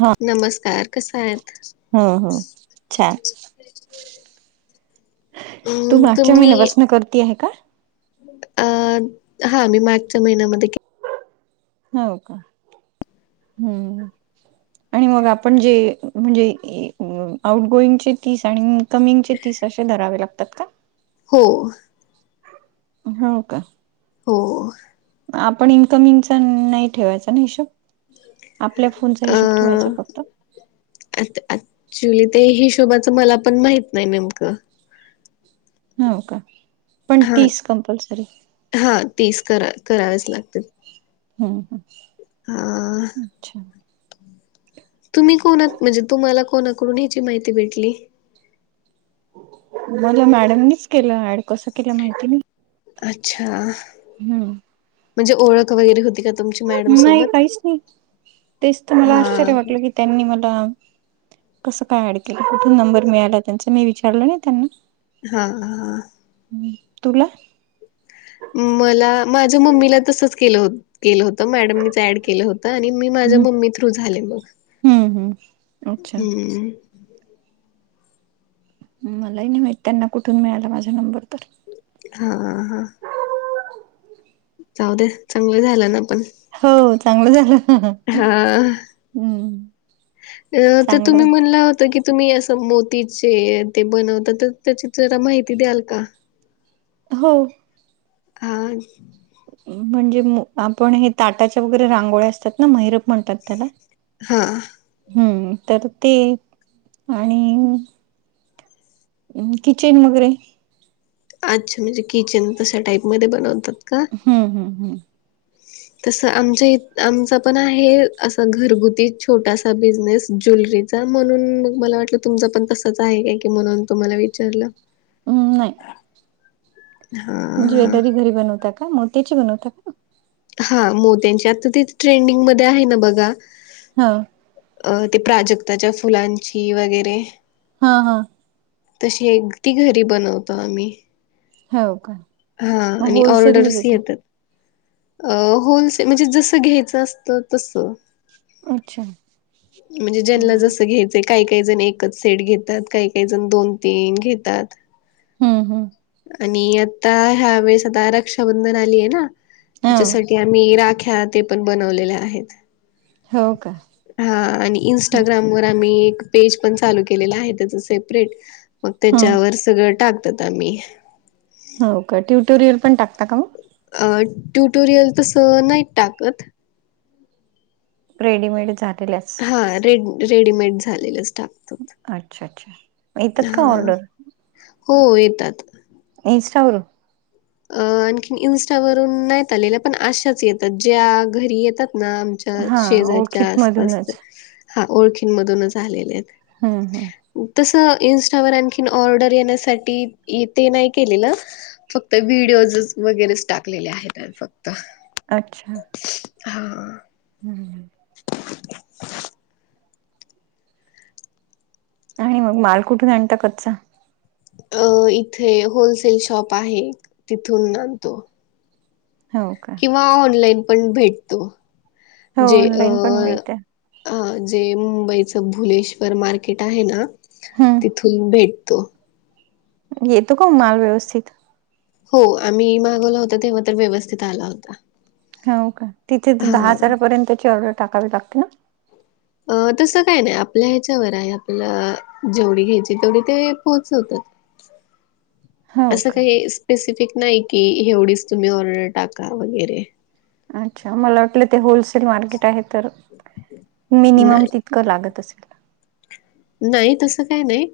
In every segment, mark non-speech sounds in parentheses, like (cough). हा नमस्कार, कसा आहेत? हो हो छान अम् तुम्ही- गर्दी आहे का? अ.. हा मी मार्चच्या महिन्यामध्ये के- हो का? हम्म. आणि मग आपण जे म्हणजे (unintelligible) आउट गोईंगचे तीस आणि- कमींगचे तीस, असे धरावे लागतात का? हो. हो का? हो. आपण इन्कमिंगचा नाही ठेवायचा ना हिशोब? आपल्या फोनचा हिशोब ठेवायचं फक्त. आत आत ऍक्च्युली ते हिशोबाच मला पण माहित नाही नेमकं. हो का? पण हा तीस कंपल्सरी. हा तीस करा करावेच लागतील. हम्म हम्म हा अच्छा. तुम्ही कोन आहात. म्हणजे तुम्हाला कोणाकडून ह्याची माहिती भेटली. मला मॅडमनीच केलं ऍड. कसं केलं माहिती नाही. अच्छा. हम्म. म्हणजे ओळख वगैरे होती का? तुमची मॅडम नाही सोबत काहीच नाही. तेच त मला हा आश्चर्य वाटलं की त्यांनी मला कसं काय ऍड केलं. कुठून नंबर मिळाला त्यांच. मी विचारलं नाही त्यांना. हा हा. हम्म तुला? मला माझ्या मम्मीला तसच केलं केलं होत. मॅडमनीच ऍड केलं होत. आणि मी माझ्या हम्म मम्मी थ्रू झाले मग. हम्म हम्म अच्छा हम्म. मलाही नाही माहित. त्यांना कुठून मिळाला माझा नंबर तर. हा हा. जाऊ द्या चांगलं झालं ना पण. हो चांगलं झालं. हा. हम्म अ ते चांगलं तुम्ही म्हणलं होता कि, तुम्ही असं मोतीचे ते बनवता तर, त्याची जरा माहिती द्याल का? हो. हा. म्हणजे म आपण हे ताटाच्या वगैरे रांगोळ्या असतात ना, मैरप म्हणतात त्याला. हा. हम्म तर ते आणि किचन वगैरे. अच्छा, म्हणजे किचन तशा टाईपमध्ये बनवतात का? हम्म हम्म हम्म. (inaudible) तसं आमच्या इ आमचा पण आहे. असं घरगुती छोटासा बिझनेस ज्वेलरी चा. म्हणून मग मला वाटलं तुमच पण तसंच आहे काय. म्हणून तुम्हाला विचारलं. अम्म नाही. हा ज्वेलरी घरी बनवता का? मोत्याची बनवता का? हा मोत्यांची. आता ते ट्रेंडिंगमध्ये आहे ना बघा. हा. अ ते प्राजक्ताच्या फुलांची वगैरे. हा हा. तशी एक ती घरी बनवतो आम्ही. हो का? हा मग आणि होलसेलनी ऑर्डर्स देता येतात. अ होलसे म्हणजे जसं घ्यायचं असतं तस. अच्छा. म्हणजे ज्यांना हम्म जसं घ्यायचंय. काही काही जण एकच सेट घेतात. काही काही जण दोन तीन घेतात. हम्म हम्म. आणि आता ह्या वेळेस आता रक्षाबंधन आलीय ना. हा त्याच्यासाठी ते आम्ही राख्या ते पण बनवलेल्या आहेत. हो का हा. आणि इन्स्टाग्राम वर- आम्ही एक पेज पण चालू केलेल आहे त्याच सेपरेट. मग हा त्याच्यावर सगळं टाकतो त आम्ही. हो का? तुम्ही ते रीलपण पण टाकता का मग? अं. ट्युटोरियल तसं नाहीत टाकत. रेडीमेड झालेलं (unintelligible) हां. रेड रेडीमेड झालेलं स्टाफ. अच्छा. अच्छा. येतात का हा ऑर्डर? हो. येतात. इनस्टावरर? अं. आणखीन इन्स्टावरून नाहीत आलेल्या. पण अशाच येतात. ज्या घरी येतात ना? हा शेजारच्या ओळखीत मधूनच आसपासच्या. हां. ओळखी मधूनच आलेल्यायत. हम्म. हम्. तस इन्स्टावर आणखीन ऑर्डर येण्यासाठी ये ते नाही केलेलं. तर व्हिडिओजच वगैरेच टाकलेले आहेत फक्त. अच्छा. हां. हम ह. आणि मग माल कुठून आणता कच्चा? अ. इथे होलसेल शॉप आहे. तिथून आणतो. हो का? किंवा ऑनलाईन पण भेटतो. हो जे ऑनलाईन पण अ- मिळते अ. जे मुंबईच भुलेश्वर मार्केट आहे ना? हम्म तिथून भेट- -तो. येतो का माल व्यवस्थित? हो. आम्ही मागवला होता तेव्हा तर व्यवस्थित आला होता. हो का? तिथे तर दहा हा. हजारापर्यंतची ऑर्डर टाकावी लागते ना? अ. तसं काय नाही. आपल्या ह्याच्यावर आहे आपलं- जेवढी घ्यायची तेवढी ते पोहोचवतात. हो असं का काही स्पेसिफिक नाही कि एवढीच तुम्ही ऑर्डर टाका वगैरे. अच्छा. मला वाटलं ते होलसेल मार्केट आहे तर मिनिमम नाही, त- -कं लागत असेल. नाही तसं काही नाही.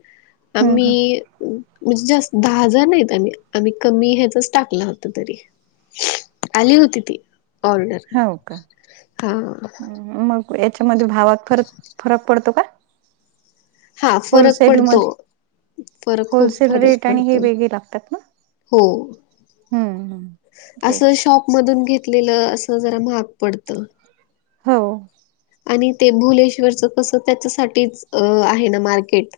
पण हम्म मी हम्म. - म्हणजे जास्त दहा हजार नाहीत. आम्ही आम्ही कमी ह्याचच टाकल होत तरी. आली होती ती ऑर्डर. हो का? हो. मग याच्यामध्ये भावात फर फरक पडतो का? हां. फरक होलसेल पडतो. मध्ये फरक खूप होलसेल फरक रेट आणि हे पडतो. वेगळे लागतात ना? हो. हम्म हम्म. अस तेच शॉप मधून घेतलेलं अस जरा महाग पडत. हो. आणि ते भुलेश्वरच कसं? त्याच्यासाठीच आहे ना मार्केट.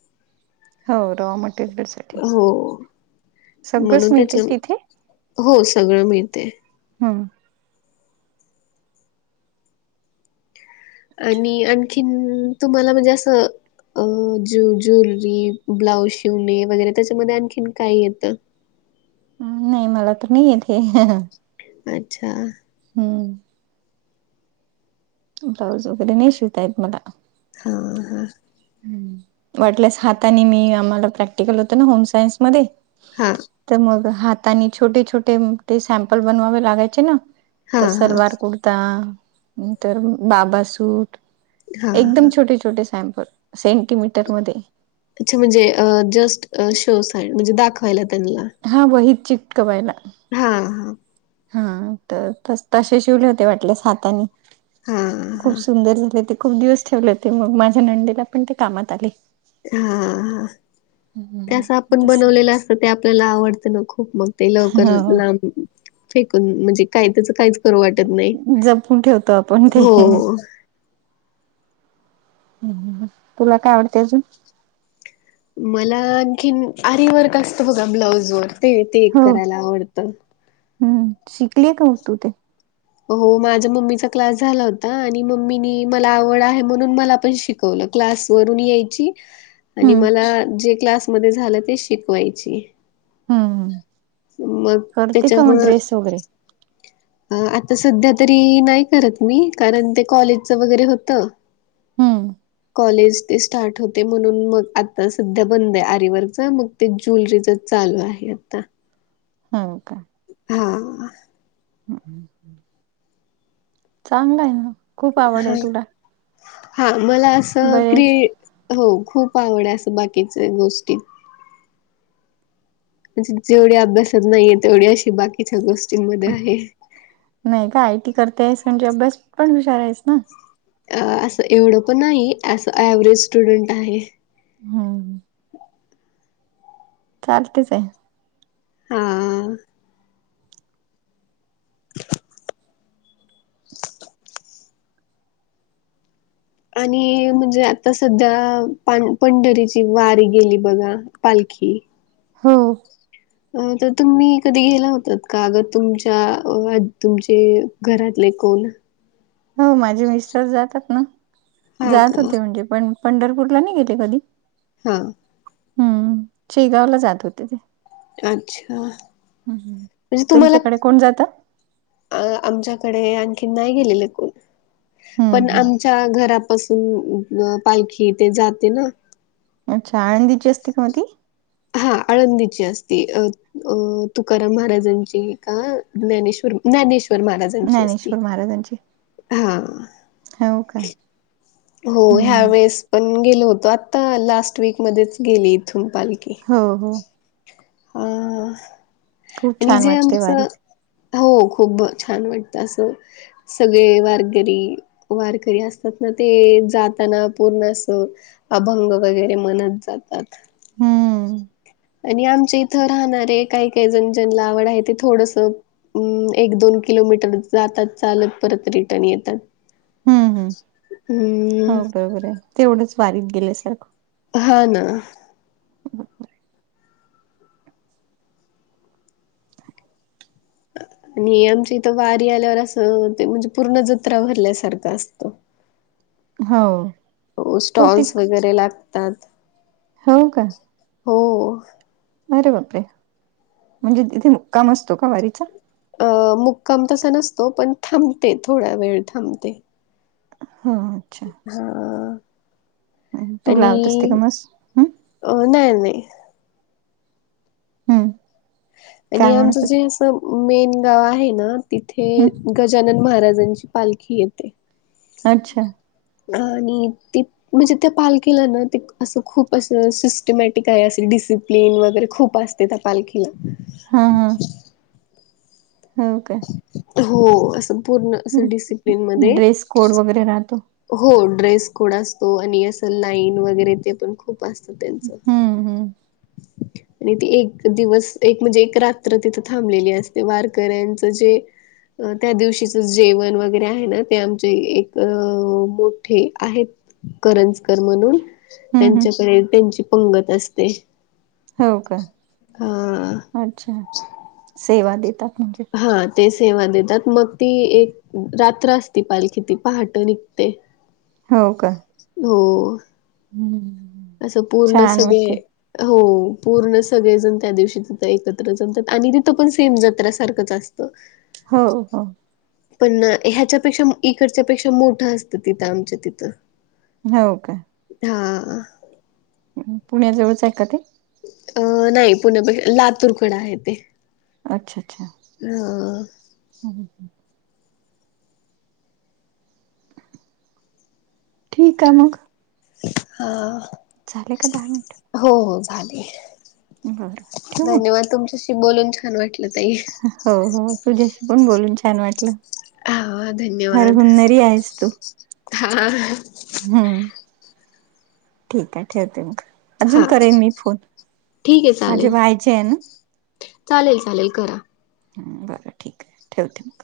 हो. रॉ मटेरियलसाठी. हो. म्हणून त्याच तिथे? हो सगळं मिळते. हम्म आणि आणखीन तुम्हाला म्हणजे अस अ ज ज्वुलरी ब्लाऊज शिवणे वगैरे त्याच्यामध्ये आणखीन काय येत? नाही मला तर नाही येत काही. अच्छा हम्म ब्लाऊज वगैरे नाही शिवता येत मला. हां हां वाटल्यास हाताने मी आम्हाला प्रक्टिकल होत ना होम सायन्स मध्ये. हा तर मग हातानी छोटे छोटे ते सॅम्पल बनवावे लागायचे ना तर हां, हां. सलवार कुर्ता नंतर बाबा सूट. हां, एकदम हां. छोटे छोटे सॅम्पल सेंटीमीटर मध्ये. अच्छा म्हणजे अ जस्ट शो साइड म्हणजे दाखवायला त्यांना. हा वहीत चिटकवायला. हा हां हा तर तस तसे शिवले होते वाटल्यास हातानी हां, खूप हां. सुंदर झाले ते. खूप दिवस ठेवले होते मग माझ्या नंदेला पण ते कामात आले. हा ते असं हम्म आपण तस बनवलेल असत ते आपल्याला आवडतना खूप मग. ते लवकर हो लांब फेकून म्हणजे काय त्याच काहीच करू वाटत नाही. जपून ठेवतो आपण ते हो. तुला काय आवडते अजून? मला आणखीन आरी वर्क असतं बघा ब्लाउज वर ते ते एक हो करायला आवडतं. हम्म शिकली का मग तू ते? हो माझ्या मम्मीचा क्लास झाला होता आणि मम्मीनी मला आवड आहे म्हणून मला पण शिक वलं क्लास वरून यायची. आणि हम्म मला जे क्लास मध्ये झाल ते शिकवायची. हम्म मग करते का मग त्याच्यामुळ ड्रेस वगैरे अ आता सध्या तरी नाही करत मी कारण ते कॉलेजच वगैरे होतं. हम्म कॉलेज ते स्टार्ट होते म्हणून मग आता सध्या बंद आहे आरीवर्क च मग ते जुलरीच चालू आहे आता. हां का. हां हम्म चांगलय मग. हा हां मला असं क्री बरेच हो खूप आवड आहे असं बाकीच गोष्टी. म्हणजे जेवढी अभ्यासात नाहीये तेवढी अशी बाकीच्या गोष्टींमध्ये आहे. नाही का आय टी करतेयस म्हणजे अभ्यास पण हुशार आहेस ना. अ असं एवढ पण नाही असं ऍव्हरेज स्टुडंट आहे हम्म चालतेच आहे. हां आणि म्हणजे आता सध्या पा पंढरीची वारी गेली बघा. पालखी. हो. अ तर तुम्ही कधी गेला होतात का ग. तुमच्या तुमचे घरातले कोण? हो माझे मिस्टर जातात ना. हा जात का होते म्हणजे. पण पंढरपूरला नाही गेले कधी. ह. हम्म. शेगावला जात होते ते. अच्छा. ह म्हणजे तुम्हाला तुमच्याकडे कोण जातं? आमच्याकडे आणखीन नाही गेलेले कोण. हम्म पण हम् आमच्या घरा पासून अ पालखी ते जाते ना. अच्छा आळंदीची असते का म ती? हा आळंदीची असती. अ तुकाराम महाराजांची का ज्ञानेश्वर ज्ञानेश्वर महाराजांची असती. ज्ञानेश्वर हा. होव का? हो ह्या हम्म वेळेस पण गेलो होतो. आता लास्ट वीक मध्येच गेली इथून पालखी. हो हो. हा खूप आणि छान जे वाटते आमचं वारी हो खूप छान वाटतं असं. सगळे वारकिरी वारकरी असतात ना ते जाताना पूर्ण अस अभंग वगैरे म्हणत जातात. हम्म. आणि आमच्या इथं राहणारे. काही काही जण ज्यांना आवड आहे. ते थोडस अम्म एक दोन किलोमीटर जातात चालत. परत रिटर्न येतात. हम्म हम्म. हम्म हो बरोबरे. तेवढंच वारीत गेल्यासारखं. हा ना. आणि आमच्या इथं वारी आल्यावर असं ते म्हणजे पूर्ण जत्रा भरल्यासारखं असतं. (inaudible) स्टॉल्स बहुतेक वगैरे लागतात. हो का? हो. अरे बापरे. म्हणजे तिथे मुक्काम असतो का वारीचा? अ मुक्काम तसा नसतो. पण थांबते. थोडा वेळ थांबते. ह अच्छा. हा. तू आणि लावत असते का मस हं अ नाही नाही. हं आणि काय म्हणत आमचं होती? जे असं मेन गाव आहे ना? हं तिथे गजानन महाराजांची पालखी येते. अच्छा. आणि ति म्हणजे त्या पालखीला ना, ते असं खूप असं सिस्टमॅटिक आहे. अस डिसिप्लिन वगैरे खूप अस तेथ पालखीला. ह ह. हो का? हो असं पूर्ण असं हं. डिसिप्लिन मध्ये. ड्रेस कोड वगैरे राहतो. हो ड्रेस कोड असतो. आणि असं लाईन वगैरे ते पण खू खूप असत त्यांचं. हम्म हम्म आणि ती एक दिवस एक म्हणजे एक रात्र तिथ थांबलेली असते वारकऱ्यांच तर जे अ त्या दिवशीच जेवण वगैरे आहे ना ते आमचे एक अ मोठे आहेत. करंजकर म्हणून हम्म हम्म त्यांच्याकडे त्यांची पंगत असते हो का हा अच्छा सेवा देतात म्हणजे हा. ते सेवा देतात मग ती एक रात्र असती पालखी ती पहाटे निघते. हो का. हो. हम्म. असं पूर्ण छान सगळे वाटते हो पूर्ण सगळेजण त्या दिवशी तिथं एकत्र जमतात आणि तिथं पण सेम जत्र सारखंच असतं. ह. हो हो. पण ह्याच्यापेक्षा इकडच्या पेक्षा मोठं असतं तिथं आमच्या तिथं हो का. हा. पुण्याजवळच आहे का ते अं नाही पुण्यापेक्षा लातूरकड आहे ते अच्छा अच्छा अ ठीक आहे मग हा. झाले काया दहा मिनिट. हो हो झाले बरं ठेवू मग धन्यवाद तुमच्या बोलून छान वाटल ताई. हो हो तूझ्याशी पण बोलून छान वाटलं हा हर धन्यवाद हुन्नरी आहेस तू. हा. हम्म ठीक आहे ठेवते मग. अजून हा करेन मी फोन ठीक आहे माझे चालेल व्हायचे आहे ना. चालेल चालेल करा. बरं ठीक आहे ठेवते मग.